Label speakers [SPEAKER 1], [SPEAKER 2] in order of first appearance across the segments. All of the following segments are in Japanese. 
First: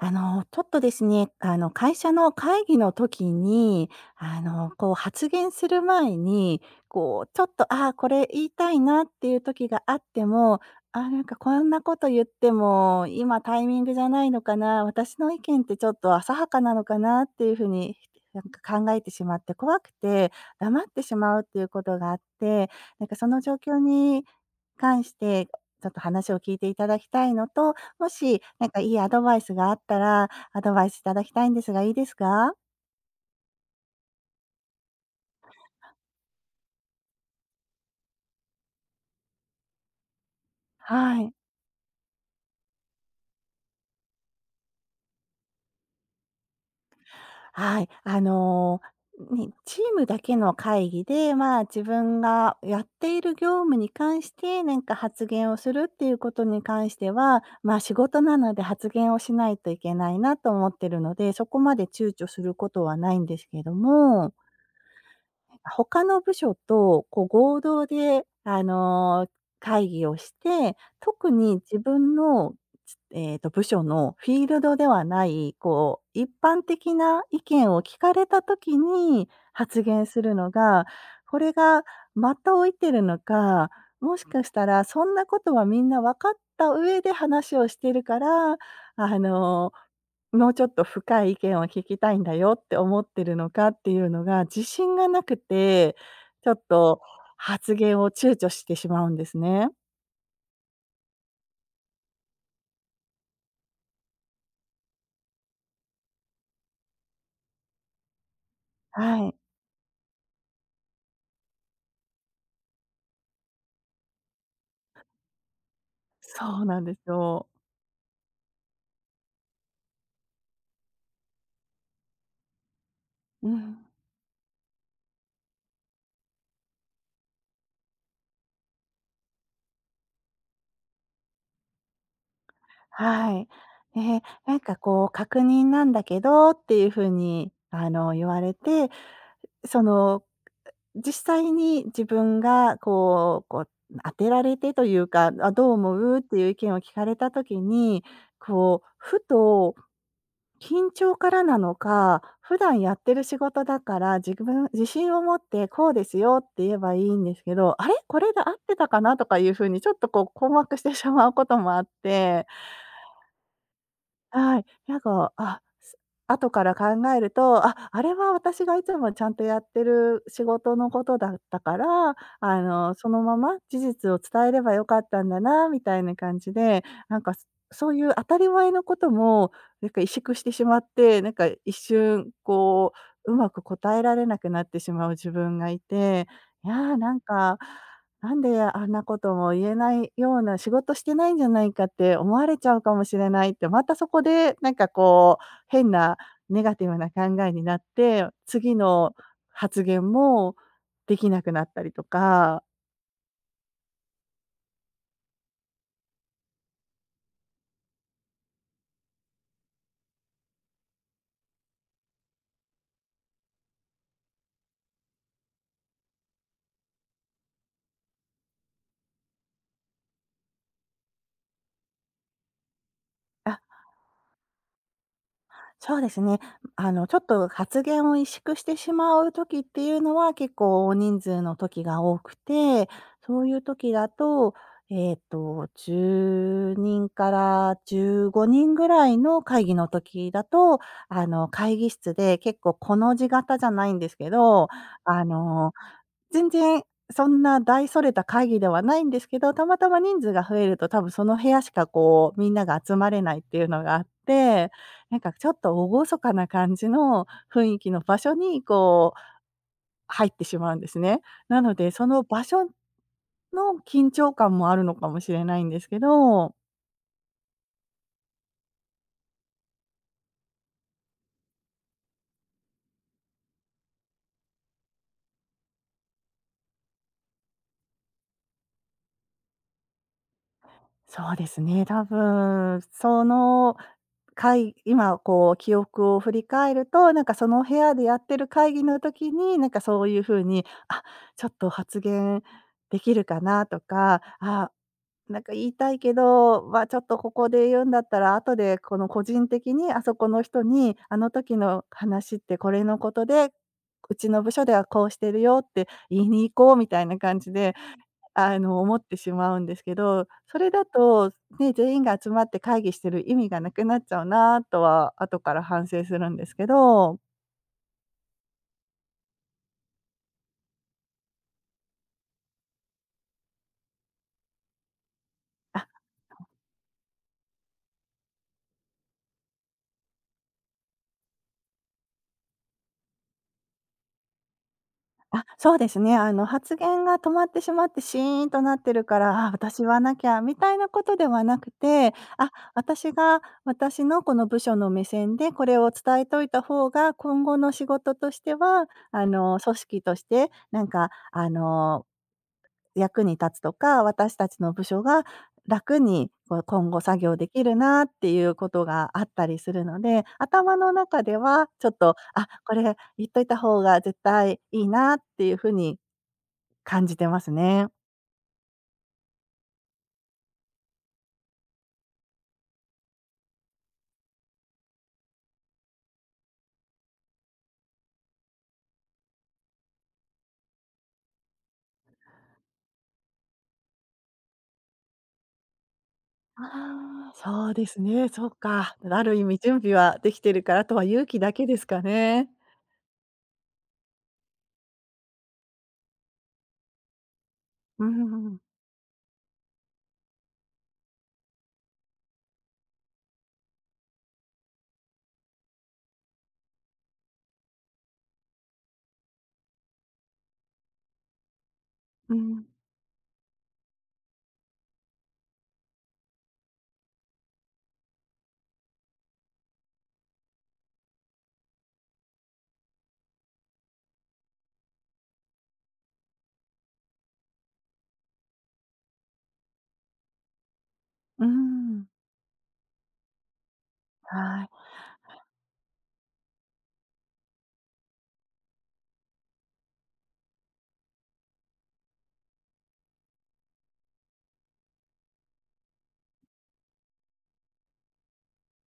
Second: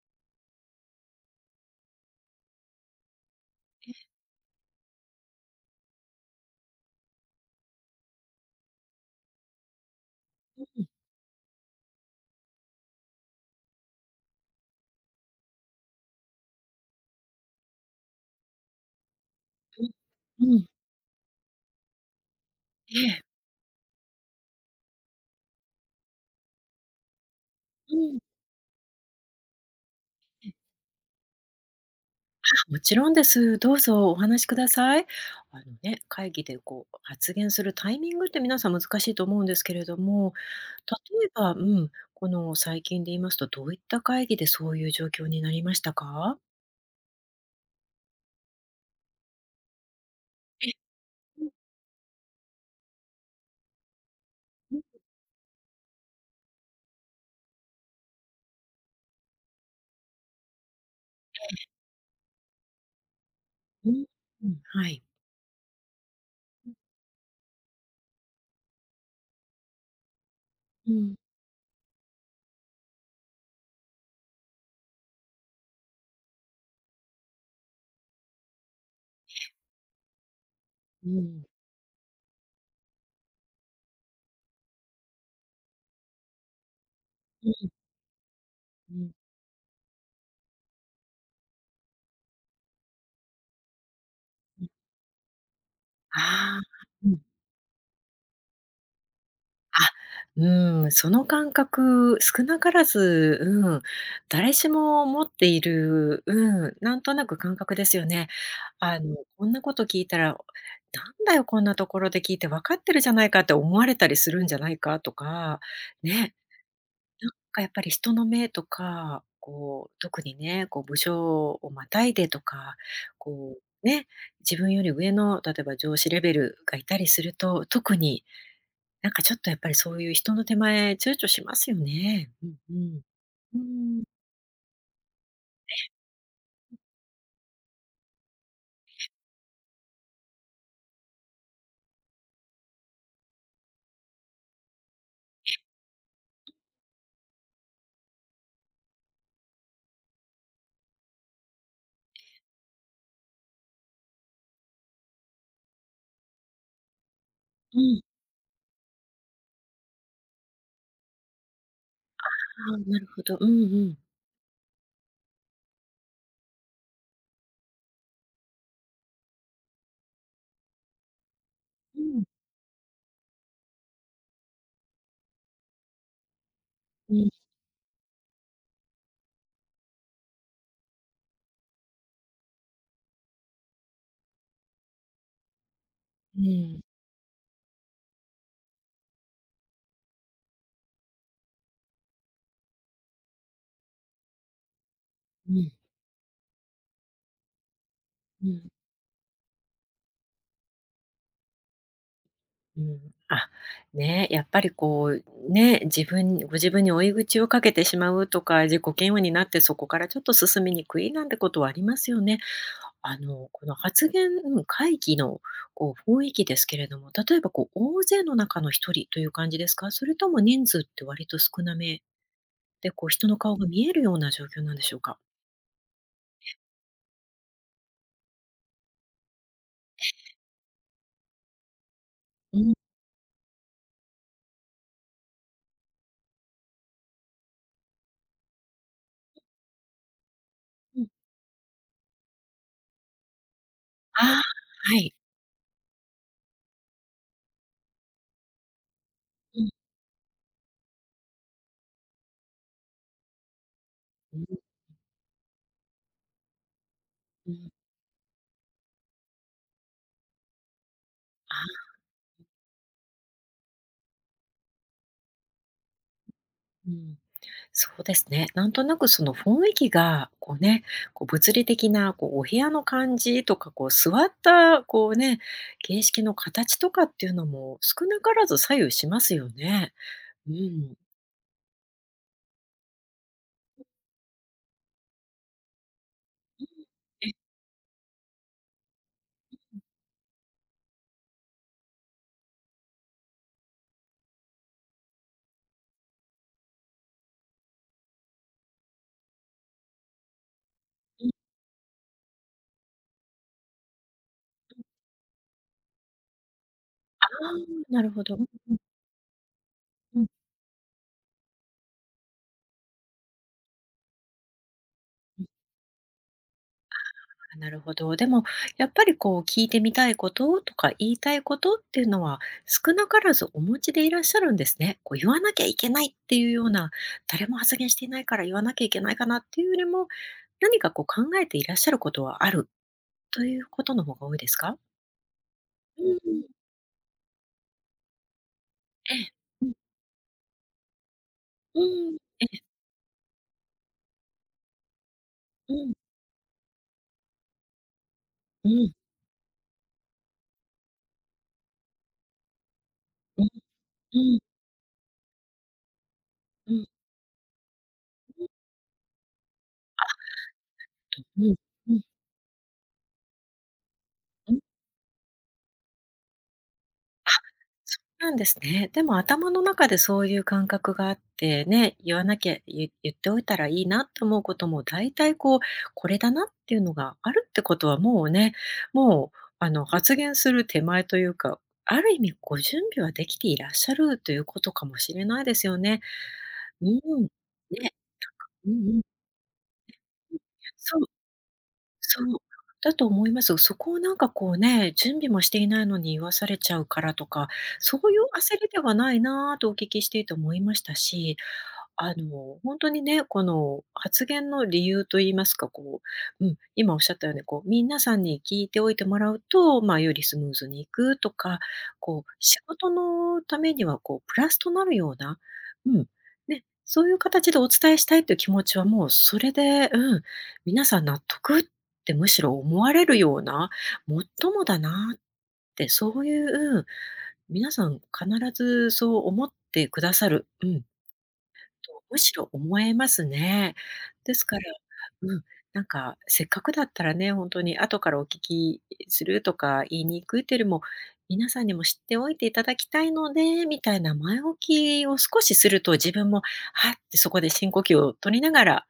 [SPEAKER 1] あの、ちょっとですね、あの会社の会議の時に、
[SPEAKER 2] え。
[SPEAKER 1] あの、こう発言する前に、こうちょっと「ああ、これ言いたいな」っていう時があっても、
[SPEAKER 2] うん。
[SPEAKER 1] 「ああ、なんかこんなこと言っても、今タイミングじゃないのかな？私の意見ってちょっと浅はかなのかな？」っていうふうになんか考えてしまって、怖
[SPEAKER 2] う
[SPEAKER 1] く
[SPEAKER 2] ん、
[SPEAKER 1] て
[SPEAKER 2] うん。
[SPEAKER 1] 黙ってしまうっていうことがあって。なんか
[SPEAKER 2] ええ。
[SPEAKER 1] その状況に関して、ちょっと話を聞いていただきたいのと、
[SPEAKER 2] う
[SPEAKER 1] も
[SPEAKER 2] ん。
[SPEAKER 1] しなんかいいアドバイスがあったら、
[SPEAKER 2] え。
[SPEAKER 1] アドバイスいただきたいんですがいいですか？
[SPEAKER 2] あ、もちろんです。どうぞお話しください。あのね、会議でこう発言するタイミングって皆さん難しいと思うんですけれども、
[SPEAKER 1] は
[SPEAKER 2] 例え
[SPEAKER 1] い。
[SPEAKER 2] ば、うん、この最近で言いますと、どういった会議でそういう状況になりましたか？
[SPEAKER 1] はい。あの、にチームだけの
[SPEAKER 2] え。
[SPEAKER 1] 会議で、
[SPEAKER 2] うん。
[SPEAKER 1] まあ、自分がやっている業務に関して、な
[SPEAKER 2] うん。
[SPEAKER 1] んか発言をするっていうことに関しては、まあ、仕事なので発言をしないといけないなと思ってるので、
[SPEAKER 2] え
[SPEAKER 1] そこ
[SPEAKER 2] え。
[SPEAKER 1] まで躊躇することはないんですけど
[SPEAKER 2] うん、
[SPEAKER 1] も。
[SPEAKER 2] うん。はい。
[SPEAKER 1] 他の部署
[SPEAKER 2] うん。
[SPEAKER 1] とこう合同で、あの、会議をして、
[SPEAKER 2] うん。
[SPEAKER 1] 特に自分の、ちええと、部署のフィールドではない、こう一般的な意見を聞かれた時に
[SPEAKER 2] え。
[SPEAKER 1] 発言するのが、
[SPEAKER 2] う
[SPEAKER 1] こ
[SPEAKER 2] ん。
[SPEAKER 1] れが、的を射てるのか、もしかしたらそんなことはみんなわかった上で
[SPEAKER 2] う
[SPEAKER 1] 話を
[SPEAKER 2] ん。
[SPEAKER 1] してるから、
[SPEAKER 2] うん。
[SPEAKER 1] あの、もうちょっと深い意見を聞きたいんだよって思ってるのかっていうのが、自
[SPEAKER 2] うん。
[SPEAKER 1] 信がなくて、
[SPEAKER 2] あ
[SPEAKER 1] ちょ
[SPEAKER 2] あ、
[SPEAKER 1] っと
[SPEAKER 2] うん。
[SPEAKER 1] 発言を躊躇してしまうんですね。
[SPEAKER 2] あ、うん、その感覚、少なからず、うん、誰しも持っている、うん、なんとなく感覚ですよね。あの、
[SPEAKER 1] はい。
[SPEAKER 2] こんなこと聞いたら、「なんだよ、こんなところで聞いて。わかってるじゃないか」って思われたりするんじゃないかとか、ね。
[SPEAKER 1] そうなんです
[SPEAKER 2] なん
[SPEAKER 1] よ。
[SPEAKER 2] かやっぱり人の目とか、こう、特にね、こう部署をまたいでとか、
[SPEAKER 1] う
[SPEAKER 2] こ
[SPEAKER 1] ん。
[SPEAKER 2] うね、自分より上の、例えば上司レベルがいたりすると、特になんかちょっとやっぱりそういう人の手前、躊躇しますよね。うんうん。
[SPEAKER 1] はい。
[SPEAKER 2] うー
[SPEAKER 1] え
[SPEAKER 2] ん。
[SPEAKER 1] え、なんかこう、確認なんだけどっ
[SPEAKER 2] え、ん。
[SPEAKER 1] ていうふうに、あの言われて、その実際に自分がこうこう当てられてというか、あ、
[SPEAKER 2] え。
[SPEAKER 1] どう思うっていう意見を聞かれた時に、こうふと緊張からなの
[SPEAKER 2] え
[SPEAKER 1] か、
[SPEAKER 2] え。
[SPEAKER 1] 普段やってる仕事だから、自分自信を持ってこうですよって言えばいいんですけど、
[SPEAKER 2] う
[SPEAKER 1] 「あれ、
[SPEAKER 2] ん。
[SPEAKER 1] これで合ってたかな？」とかいうふうに、ちょっとこう困惑してしまうこともあって。
[SPEAKER 2] ああああ、なるほど。うんうん。
[SPEAKER 1] はい。なんか、あ、す後から考えると、あ、あれは私がいつもちゃんとやってる仕事のことだったか
[SPEAKER 2] う
[SPEAKER 1] ら、
[SPEAKER 2] ん。
[SPEAKER 1] あの、そのまま事実を伝えれば良かったんだな、みたいな感じで、
[SPEAKER 2] う
[SPEAKER 1] なん
[SPEAKER 2] ん。
[SPEAKER 1] かすそういう当たり前のことも、なんか萎縮してしまって、なんか一瞬こう、うまく答えられなくなってしまう自分がいて、
[SPEAKER 2] う
[SPEAKER 1] い
[SPEAKER 2] ん。
[SPEAKER 1] やなんか、なんであんなことも言えないような、仕事してないんじゃないかって思われちゃうかもしれないって、またそこで、なんかこう
[SPEAKER 2] うん。
[SPEAKER 1] 変なネガティブな考えになって、
[SPEAKER 2] うん。
[SPEAKER 1] 次の発言もできなくなったりとか。
[SPEAKER 2] うん、あ、ね、やっぱりこう、ね、自分ご自分に追い打ちをかけてしまうとか、自己嫌悪になってそこからちょっと進みにくい、なんてことありますよね。あのこの発言、うん、会議のこう雰囲気ですけれども、例えばこう大勢の中の1人という感じですか？それとも人数って割と少なめで、こう人の顔
[SPEAKER 1] あ。
[SPEAKER 2] が見えるような状況なんでしょうか？
[SPEAKER 1] そうですね。ん、
[SPEAKER 2] いえ。
[SPEAKER 1] あの、ちょっと発言を萎縮してしまう時っていう
[SPEAKER 2] え
[SPEAKER 1] の
[SPEAKER 2] え。
[SPEAKER 1] は、結構、大人数の時が多く
[SPEAKER 2] うん。
[SPEAKER 1] て、そういう時だとえっと、10人から15人ぐらい
[SPEAKER 2] うん。
[SPEAKER 1] の会議の時だと、
[SPEAKER 2] うん。
[SPEAKER 1] あの、会議室で結構コの字型じゃないんです
[SPEAKER 2] あ
[SPEAKER 1] け
[SPEAKER 2] あ、
[SPEAKER 1] ど、
[SPEAKER 2] はい。
[SPEAKER 1] あの、全然そんな大それた会議ではないんですけど、
[SPEAKER 2] う
[SPEAKER 1] た
[SPEAKER 2] ん。
[SPEAKER 1] またま人数が増えると多分その部屋しか、こう、みんなが集まれないっていうのがあっ
[SPEAKER 2] うん、うん。
[SPEAKER 1] て、なんかちょっと厳かな感じの
[SPEAKER 2] う
[SPEAKER 1] 雰
[SPEAKER 2] ん。
[SPEAKER 1] 囲気の場所に、こう、入ってしまうんですね。
[SPEAKER 2] あ
[SPEAKER 1] なので
[SPEAKER 2] あ。
[SPEAKER 1] その場所の緊張感もあるのかもしれないんですけど。
[SPEAKER 2] うん、そうですね、なんとなくその雰囲気が、こうね、こう物理的なこう、お部屋の感じとか、こう座った、こうね、形式の形とかっていうのも少なからず左右しますよね。うん。
[SPEAKER 1] そうですね、多分、その、
[SPEAKER 2] うん。
[SPEAKER 1] かい今こう、記憶を振り
[SPEAKER 2] うう
[SPEAKER 1] 返る
[SPEAKER 2] ん、
[SPEAKER 1] と、なん
[SPEAKER 2] え
[SPEAKER 1] か
[SPEAKER 2] え。
[SPEAKER 1] その部屋でやってる会議の時
[SPEAKER 2] う
[SPEAKER 1] に、
[SPEAKER 2] ん
[SPEAKER 1] なん
[SPEAKER 2] うん。
[SPEAKER 1] かそういうふうに「あ、ちょっと発言できるかな」とか「あ、なんか言いたいけど、ま、ちょっとここで言うんだったら後でこの個人的にあそこの人にあ
[SPEAKER 2] うん。
[SPEAKER 1] の時の話ってこれのことで、うちの部署で
[SPEAKER 2] うん。
[SPEAKER 1] はこうしているよって言いに行こう」みたいな
[SPEAKER 2] あ
[SPEAKER 1] 感じ
[SPEAKER 2] あ！
[SPEAKER 1] で
[SPEAKER 2] なるほど。うん
[SPEAKER 1] あ
[SPEAKER 2] う
[SPEAKER 1] の、
[SPEAKER 2] ん。
[SPEAKER 1] 思ってしまうんですけ
[SPEAKER 2] う
[SPEAKER 1] ど、
[SPEAKER 2] ん。
[SPEAKER 1] それだと、ね、全員が集まって会議してる意味がなくなっちゃうなとは後
[SPEAKER 2] うん。
[SPEAKER 1] から反省するんですけど。
[SPEAKER 2] ああ、なるほど。でも、やっぱりこう聞いてみたいこととか、言いたいことっていうのは、少なからずお持ちでいらっしゃるんですね。こう、言わなきゃい
[SPEAKER 1] あ、
[SPEAKER 2] けないって
[SPEAKER 1] そう。
[SPEAKER 2] いうような「誰も発言していないから言わなきゃいけないかな」っていうよりも、何かこう考えていらっしゃることはあるということの方が多いですか？
[SPEAKER 1] あ、そうです
[SPEAKER 2] うん
[SPEAKER 1] ね。
[SPEAKER 2] う
[SPEAKER 1] あの、
[SPEAKER 2] ん。
[SPEAKER 1] 発言が止まってしまってシーンとなってる
[SPEAKER 2] え
[SPEAKER 1] か
[SPEAKER 2] え。
[SPEAKER 1] ら「あ、
[SPEAKER 2] うん。
[SPEAKER 1] 私言わなきゃ」みたいなことではなく
[SPEAKER 2] う
[SPEAKER 1] て、
[SPEAKER 2] ん、え
[SPEAKER 1] あ、
[SPEAKER 2] え。
[SPEAKER 1] 私が、私のこの部署の目線でこ
[SPEAKER 2] う
[SPEAKER 1] れを
[SPEAKER 2] ん。
[SPEAKER 1] 伝えておいた方が、今後の仕事として
[SPEAKER 2] う
[SPEAKER 1] は
[SPEAKER 2] ん。
[SPEAKER 1] あの、組織としてなんか、あの、役に
[SPEAKER 2] うん、
[SPEAKER 1] 立つとか、私
[SPEAKER 2] うん。
[SPEAKER 1] たちの部署が楽にこ
[SPEAKER 2] うん。
[SPEAKER 1] 今後作業できるなってい
[SPEAKER 2] ううん。
[SPEAKER 1] うことがあったりするの
[SPEAKER 2] あ。
[SPEAKER 1] で、頭の中で
[SPEAKER 2] うん、
[SPEAKER 1] はちょっ
[SPEAKER 2] うん。
[SPEAKER 1] とあ、これ言っといた方が絶
[SPEAKER 2] う
[SPEAKER 1] 対
[SPEAKER 2] ん。
[SPEAKER 1] いいなっていうふうに感じて
[SPEAKER 2] あ、
[SPEAKER 1] ますね。
[SPEAKER 2] そうなんですね。でも頭の中でそういう感覚があって、ね、言わなきゃい言っておいたらいいなと思うこともだいたい、こう、これだなっていうのがあるってことはもうね、もうあの、発言する手前というか、ある意味ご準備はできていらっしゃるということかもしれないですよね。うん、ね。
[SPEAKER 1] ああ、そう
[SPEAKER 2] な
[SPEAKER 1] で
[SPEAKER 2] ん
[SPEAKER 1] す
[SPEAKER 2] か
[SPEAKER 1] ね。そっ
[SPEAKER 2] うんう
[SPEAKER 1] か。
[SPEAKER 2] ん。ええ、うん、い
[SPEAKER 1] で、ある意味準備はできてる
[SPEAKER 2] や、
[SPEAKER 1] から、あと
[SPEAKER 2] そ
[SPEAKER 1] は
[SPEAKER 2] う。
[SPEAKER 1] 勇気だけですか
[SPEAKER 2] そう、
[SPEAKER 1] ね。
[SPEAKER 2] だと思いますよ。そこをなんかこうね、準備もしていないのに言わされちゃうからとか、そ
[SPEAKER 1] う
[SPEAKER 2] ういう
[SPEAKER 1] んう
[SPEAKER 2] 焦
[SPEAKER 1] ん。
[SPEAKER 2] りではないなとお聞きしていて思いましたし、あの、ほんとにね、この発言の理由と言いますか、こう、うん、今おっしゃったように、こう皆さんに聞いておいてもらうと、ま、よりスムーズに行くとか、こう、
[SPEAKER 1] う
[SPEAKER 2] 仕
[SPEAKER 1] ん。
[SPEAKER 2] 事のためには、こう、プラスとなるような、うん、ね、そういう形でお伝えしたいっていう気持ちはもうそれで、うん。皆さん納得ってむしろ思われるような、もっともだなって、そういう、うん、皆さん必ずそう思ってくださる、うん。と、
[SPEAKER 1] うん。
[SPEAKER 2] むしろ思えますね。ですから、
[SPEAKER 1] はい。
[SPEAKER 2] うん、なんかせっかくだったらね、本当に後からお聞き、いいするとか言いにくいっていうよりも、皆さんにも知っておいていただきたいので、みたいな前置きを少しすると自分も「はっ」てそこで深呼吸を取りながら、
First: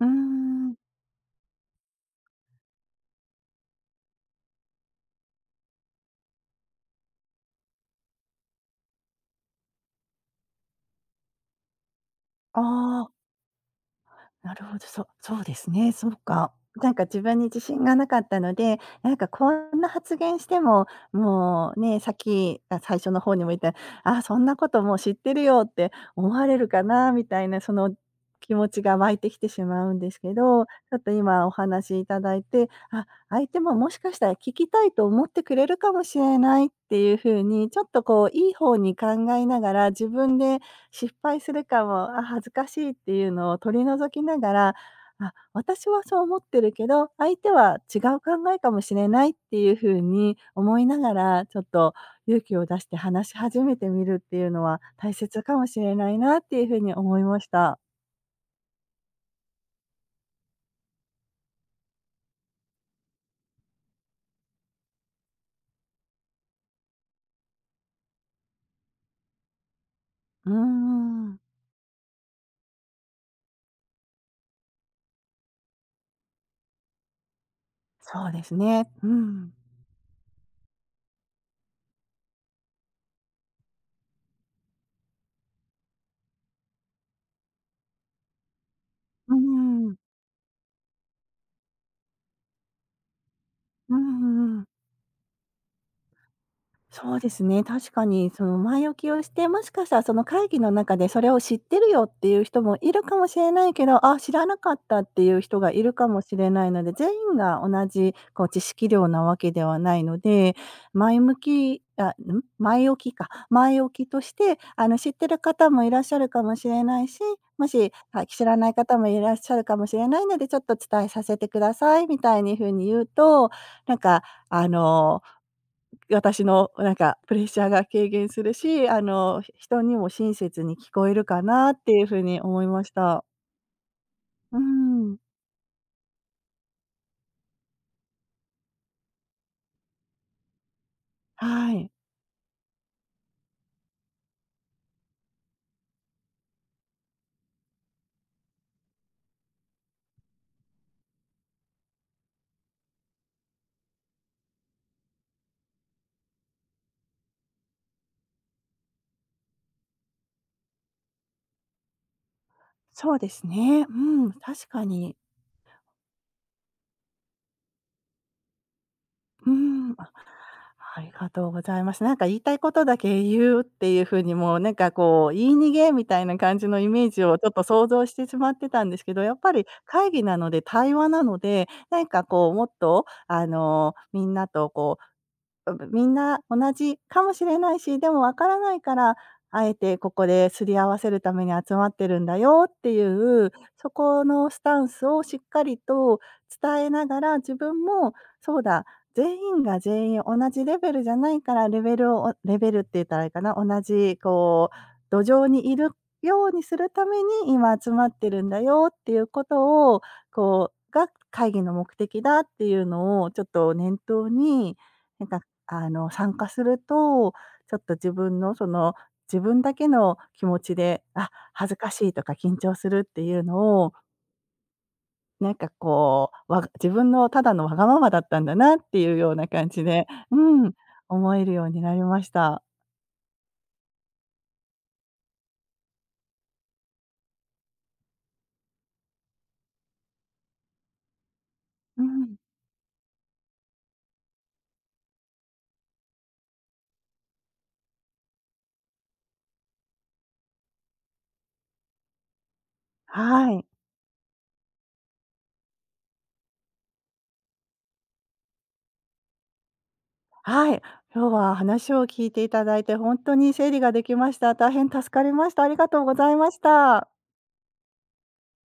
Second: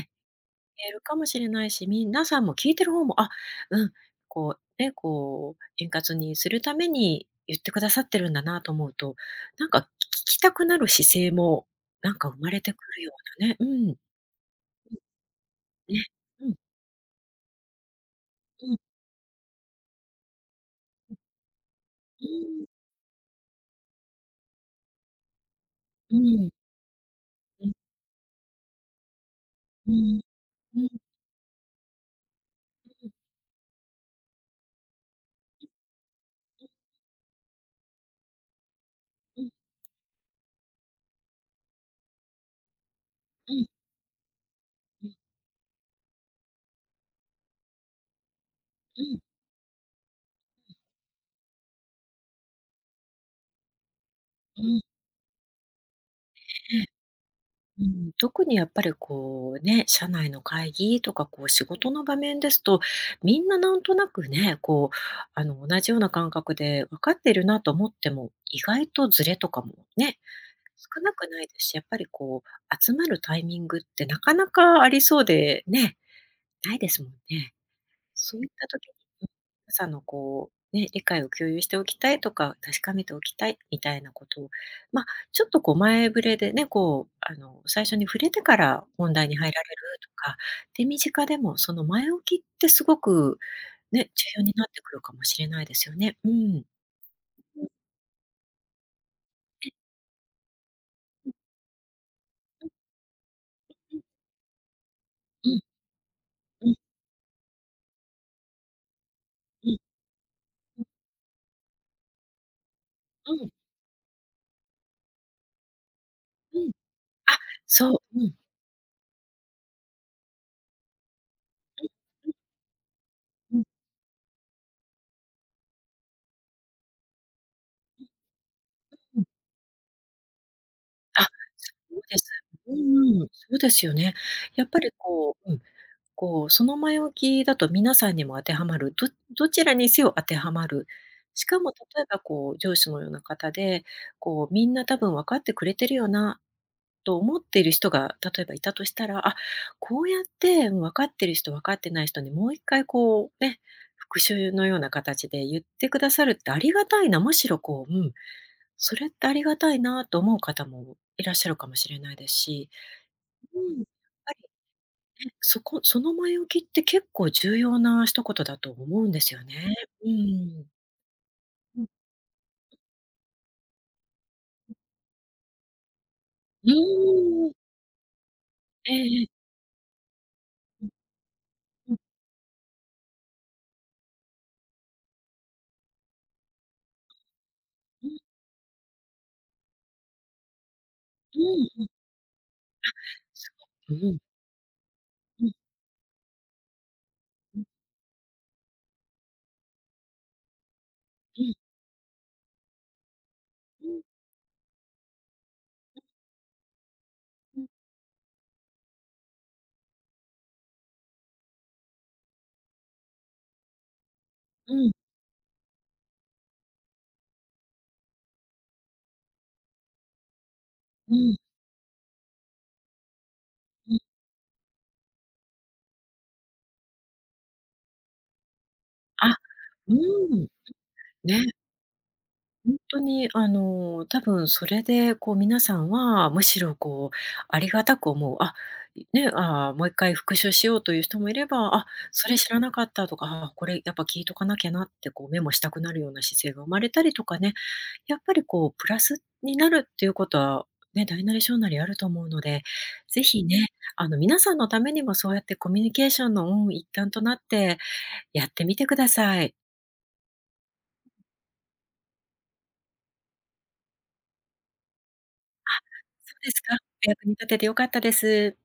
[SPEAKER 1] うん。
[SPEAKER 2] 言えるかもしれないし、みんなさんも聞いてる方も、あ、うん、こう、ね、こう、円滑にするために言ってくださってるんだなと思うと、なんかき聞きたくなる姿勢もなんか生ま
[SPEAKER 1] あ
[SPEAKER 2] れてくる
[SPEAKER 1] あ。
[SPEAKER 2] ようなねうん。うん、
[SPEAKER 1] なるほど、そう、そうですね。
[SPEAKER 2] ね。
[SPEAKER 1] そう
[SPEAKER 2] う
[SPEAKER 1] か。
[SPEAKER 2] ん。
[SPEAKER 1] なんか自分に自信がなかったの
[SPEAKER 2] う
[SPEAKER 1] で、
[SPEAKER 2] ん。
[SPEAKER 1] なんかこんな発言しても、
[SPEAKER 2] うん。
[SPEAKER 1] もう、ね、さっ
[SPEAKER 2] う
[SPEAKER 1] き、
[SPEAKER 2] ーん。
[SPEAKER 1] あ、最初の方にも言った「ああ、そんなこともう知ってるよ」って
[SPEAKER 2] う
[SPEAKER 1] 思わ
[SPEAKER 2] ん。
[SPEAKER 1] れるかなみたいな、
[SPEAKER 2] うん。
[SPEAKER 1] その気持ちが湧いてきてしまう
[SPEAKER 2] う
[SPEAKER 1] んです
[SPEAKER 2] ん。
[SPEAKER 1] けど、ち
[SPEAKER 2] う
[SPEAKER 1] ょ
[SPEAKER 2] ん。
[SPEAKER 1] っと今お話しいただいて、
[SPEAKER 2] うん
[SPEAKER 1] あ、
[SPEAKER 2] うん。
[SPEAKER 1] 相手ももしかしたら聞きたいと思ってく
[SPEAKER 2] う
[SPEAKER 1] れ
[SPEAKER 2] ん、
[SPEAKER 1] るかもしれな
[SPEAKER 2] う
[SPEAKER 1] いっ
[SPEAKER 2] ん。
[SPEAKER 1] ていうふうに、ちょっとこういい方に考
[SPEAKER 2] う
[SPEAKER 1] え
[SPEAKER 2] ん。
[SPEAKER 1] ながら、自分で失敗するかも、あ、恥ずかしいっていうの
[SPEAKER 2] う
[SPEAKER 1] を
[SPEAKER 2] ん。
[SPEAKER 1] 取り除きながら、
[SPEAKER 2] うん。
[SPEAKER 1] あ、私はそう思ってるけど、相手は違う考えかもし
[SPEAKER 2] う
[SPEAKER 1] れ
[SPEAKER 2] ん。
[SPEAKER 1] ないっていうふうに
[SPEAKER 2] うん。
[SPEAKER 1] 思いながら、ちょっと勇気を出して話し始めてみるっていう
[SPEAKER 2] う
[SPEAKER 1] のは
[SPEAKER 2] ん。
[SPEAKER 1] 大切かもしれないなっていうふ
[SPEAKER 2] え
[SPEAKER 1] う
[SPEAKER 2] え、
[SPEAKER 1] に思いました。
[SPEAKER 2] うーん、特にやっぱりこうね、社内の会議とかこう仕事の場面ですと、みんななんとなくね、こう、あの、同じような感覚で分かってるなと思っても、意外とズレとかもね、
[SPEAKER 1] うんう
[SPEAKER 2] 少な
[SPEAKER 1] んう
[SPEAKER 2] く
[SPEAKER 1] ん。
[SPEAKER 2] ないですし、やっぱりこう集まるタイミングってなかなかありそうで、ね、ないですもんね。
[SPEAKER 1] そう
[SPEAKER 2] そう
[SPEAKER 1] で
[SPEAKER 2] いっ
[SPEAKER 1] す
[SPEAKER 2] た時
[SPEAKER 1] ね。
[SPEAKER 2] に
[SPEAKER 1] う
[SPEAKER 2] うん、
[SPEAKER 1] ん。
[SPEAKER 2] 朝のこうね、理解を共有しておきたいとか、確かめておきたいみたいなことを、ま、ちょっとこう前触れでね、こう、あの、最初に触れてから本題
[SPEAKER 1] う
[SPEAKER 2] に入られ
[SPEAKER 1] ん。
[SPEAKER 2] るとか、手短でもその前置きってすごく、
[SPEAKER 1] うん
[SPEAKER 2] ね、重
[SPEAKER 1] う
[SPEAKER 2] 要に
[SPEAKER 1] んう
[SPEAKER 2] な
[SPEAKER 1] ん。
[SPEAKER 2] ってくるかもしれないですよね。うん。
[SPEAKER 1] そうです
[SPEAKER 2] う
[SPEAKER 1] ね、
[SPEAKER 2] ん。
[SPEAKER 1] 確かにその、前置きをして、も
[SPEAKER 2] え
[SPEAKER 1] し
[SPEAKER 2] え。
[SPEAKER 1] かしたらその会議の中で、それ
[SPEAKER 2] うん。
[SPEAKER 1] を「知ってるよ」っていう人
[SPEAKER 2] うん。
[SPEAKER 1] もいるかもしれない
[SPEAKER 2] う
[SPEAKER 1] けど、
[SPEAKER 2] うん。
[SPEAKER 1] ああ、知らなかったっていう
[SPEAKER 2] う
[SPEAKER 1] 人
[SPEAKER 2] ん。
[SPEAKER 1] がいるかもしれな
[SPEAKER 2] う
[SPEAKER 1] い
[SPEAKER 2] ん。
[SPEAKER 1] ので、全員が同じこう、知識量なわけで
[SPEAKER 2] うん、
[SPEAKER 1] はないので、
[SPEAKER 2] うん。
[SPEAKER 1] 前向きあ、うむ、前置きか、
[SPEAKER 2] うん。
[SPEAKER 1] 前置きとしてあの、知ってる方もいらっしゃるかも
[SPEAKER 2] う
[SPEAKER 1] し
[SPEAKER 2] ん、あ、
[SPEAKER 1] れないし、もし、
[SPEAKER 2] そう、う
[SPEAKER 1] あ、き
[SPEAKER 2] ん。
[SPEAKER 1] 知らない方もいらっしゃるかもしれないので、ちょっと伝えさせてくだ
[SPEAKER 2] うん、
[SPEAKER 1] さいみ
[SPEAKER 2] うん。
[SPEAKER 1] たいにふうに言うと、
[SPEAKER 2] うん。
[SPEAKER 1] なんかあの、う私のなんかプレッシャーが
[SPEAKER 2] うん。
[SPEAKER 1] 軽減するし、あ
[SPEAKER 2] ううん。
[SPEAKER 1] の、ひ人にも親切に聞こえ
[SPEAKER 2] あ、
[SPEAKER 1] るかなって
[SPEAKER 2] そう
[SPEAKER 1] いうふ
[SPEAKER 2] で
[SPEAKER 1] う
[SPEAKER 2] す。
[SPEAKER 1] に思い
[SPEAKER 2] う
[SPEAKER 1] まし
[SPEAKER 2] ん
[SPEAKER 1] た。
[SPEAKER 2] うん、そうですよね。
[SPEAKER 1] う
[SPEAKER 2] やっぱり
[SPEAKER 1] ん。
[SPEAKER 2] こううん、こう、その前置きだと皆さんにも当てはまる、どどちらにせよ当てはまる。しかも
[SPEAKER 1] はい。
[SPEAKER 2] 例えばこう上司もような方で、こう、みんな多分分かってくれてるよなと思ってる人が、例えばいたとしたら、あ、こうやって、うん、分かってる人、分かってない人にもう一回こう、ね、復習のような形で言ってくださるってありがたいな、むしろこう、うん、それってありがたいなと思う方もいらっしゃるかもしれないですし、
[SPEAKER 1] そうです
[SPEAKER 2] うん、やっ
[SPEAKER 1] ね。うん、
[SPEAKER 2] ぱり、
[SPEAKER 1] 確かに。
[SPEAKER 2] ね、そこ、その前置きって結構重要な一言だと思うんですよ
[SPEAKER 1] うー
[SPEAKER 2] ね。
[SPEAKER 1] ん、
[SPEAKER 2] う
[SPEAKER 1] あ、
[SPEAKER 2] ん。
[SPEAKER 1] ありがとうござ
[SPEAKER 2] う
[SPEAKER 1] い
[SPEAKER 2] ん。
[SPEAKER 1] ます。なんか言いたいことだけ言うっていうふうに、もうな
[SPEAKER 2] う
[SPEAKER 1] ん
[SPEAKER 2] ん。
[SPEAKER 1] かこう、言い逃げみたいな感じ
[SPEAKER 2] う
[SPEAKER 1] のイメージをちょっ
[SPEAKER 2] ん。
[SPEAKER 1] と想像してしまってたん
[SPEAKER 2] え
[SPEAKER 1] で
[SPEAKER 2] え
[SPEAKER 1] すけど、
[SPEAKER 2] ええ。
[SPEAKER 1] やっぱり会議なので
[SPEAKER 2] うん。
[SPEAKER 1] 対話なので、
[SPEAKER 2] うん。
[SPEAKER 1] なんかこうもっとあの、みんなとこう、あぶみんな同じかもしれないし、
[SPEAKER 2] う
[SPEAKER 1] で
[SPEAKER 2] ん。
[SPEAKER 1] もわからないからあえてここで擦り合わせるた
[SPEAKER 2] う
[SPEAKER 1] めに集
[SPEAKER 2] ーん、うん。あ、
[SPEAKER 1] まってるんだよっていう、そ
[SPEAKER 2] そう、うん。
[SPEAKER 1] このスタンスをしっ
[SPEAKER 2] うん。
[SPEAKER 1] かりと伝えながら、自
[SPEAKER 2] うん。
[SPEAKER 1] 分もそうだ、全員が全員同じレベルじゃない
[SPEAKER 2] うん。
[SPEAKER 1] からレベルをおレベルって言ったらあれかな、同
[SPEAKER 2] うん。
[SPEAKER 1] じこう、土壌にいる
[SPEAKER 2] うん。
[SPEAKER 1] ようにするために
[SPEAKER 2] うん。
[SPEAKER 1] 今集まってるんだよっていうことを、こうが会議の目的だっていうのをちょっと念頭
[SPEAKER 2] う
[SPEAKER 1] に、
[SPEAKER 2] ん。
[SPEAKER 1] なんかあの参加すると、ちょっと自分のその、自分だけの気持ちで、
[SPEAKER 2] う
[SPEAKER 1] あ、
[SPEAKER 2] ん。
[SPEAKER 1] 恥ずかしいとか緊張するっていうのを
[SPEAKER 2] うん。
[SPEAKER 1] なんかこう、わ自分のただのわがままだったんだなっていうよう
[SPEAKER 2] あ、
[SPEAKER 1] な感じ
[SPEAKER 2] う
[SPEAKER 1] でう
[SPEAKER 2] ん、
[SPEAKER 1] ん、思える
[SPEAKER 2] ね。
[SPEAKER 1] ようになりました。
[SPEAKER 2] ほんとにあの、たぶんそれで、こう皆さんは、むしろこう、ありがたく思うあ、いね、ああ、もう一回復習しようという人もいれば、あ、
[SPEAKER 1] う
[SPEAKER 2] そ
[SPEAKER 1] ん。
[SPEAKER 2] れ知らなかったとか、ああ、これやっぱ聞いとかなきゃなって、こうメモしたくなるような姿勢が生まれたりとかね、やっぱりこう、プラスになるっていうことは、ね、大なり小なりあると思うので、ぜひ
[SPEAKER 1] はい。
[SPEAKER 2] ね、あの、皆さんのためにもそうやってコミュニケーションの、うーん、一環となって、やってみてください。
[SPEAKER 1] はい。
[SPEAKER 2] うんうん。
[SPEAKER 1] 今日は話を聞いていただいてほんとに整理ができました。大変助かりました。あり
[SPEAKER 2] あ、
[SPEAKER 1] がとうござ
[SPEAKER 2] そ
[SPEAKER 1] い
[SPEAKER 2] う
[SPEAKER 1] ま
[SPEAKER 2] で
[SPEAKER 1] し
[SPEAKER 2] すか。お
[SPEAKER 1] た。
[SPEAKER 2] 役に立てて良かったです。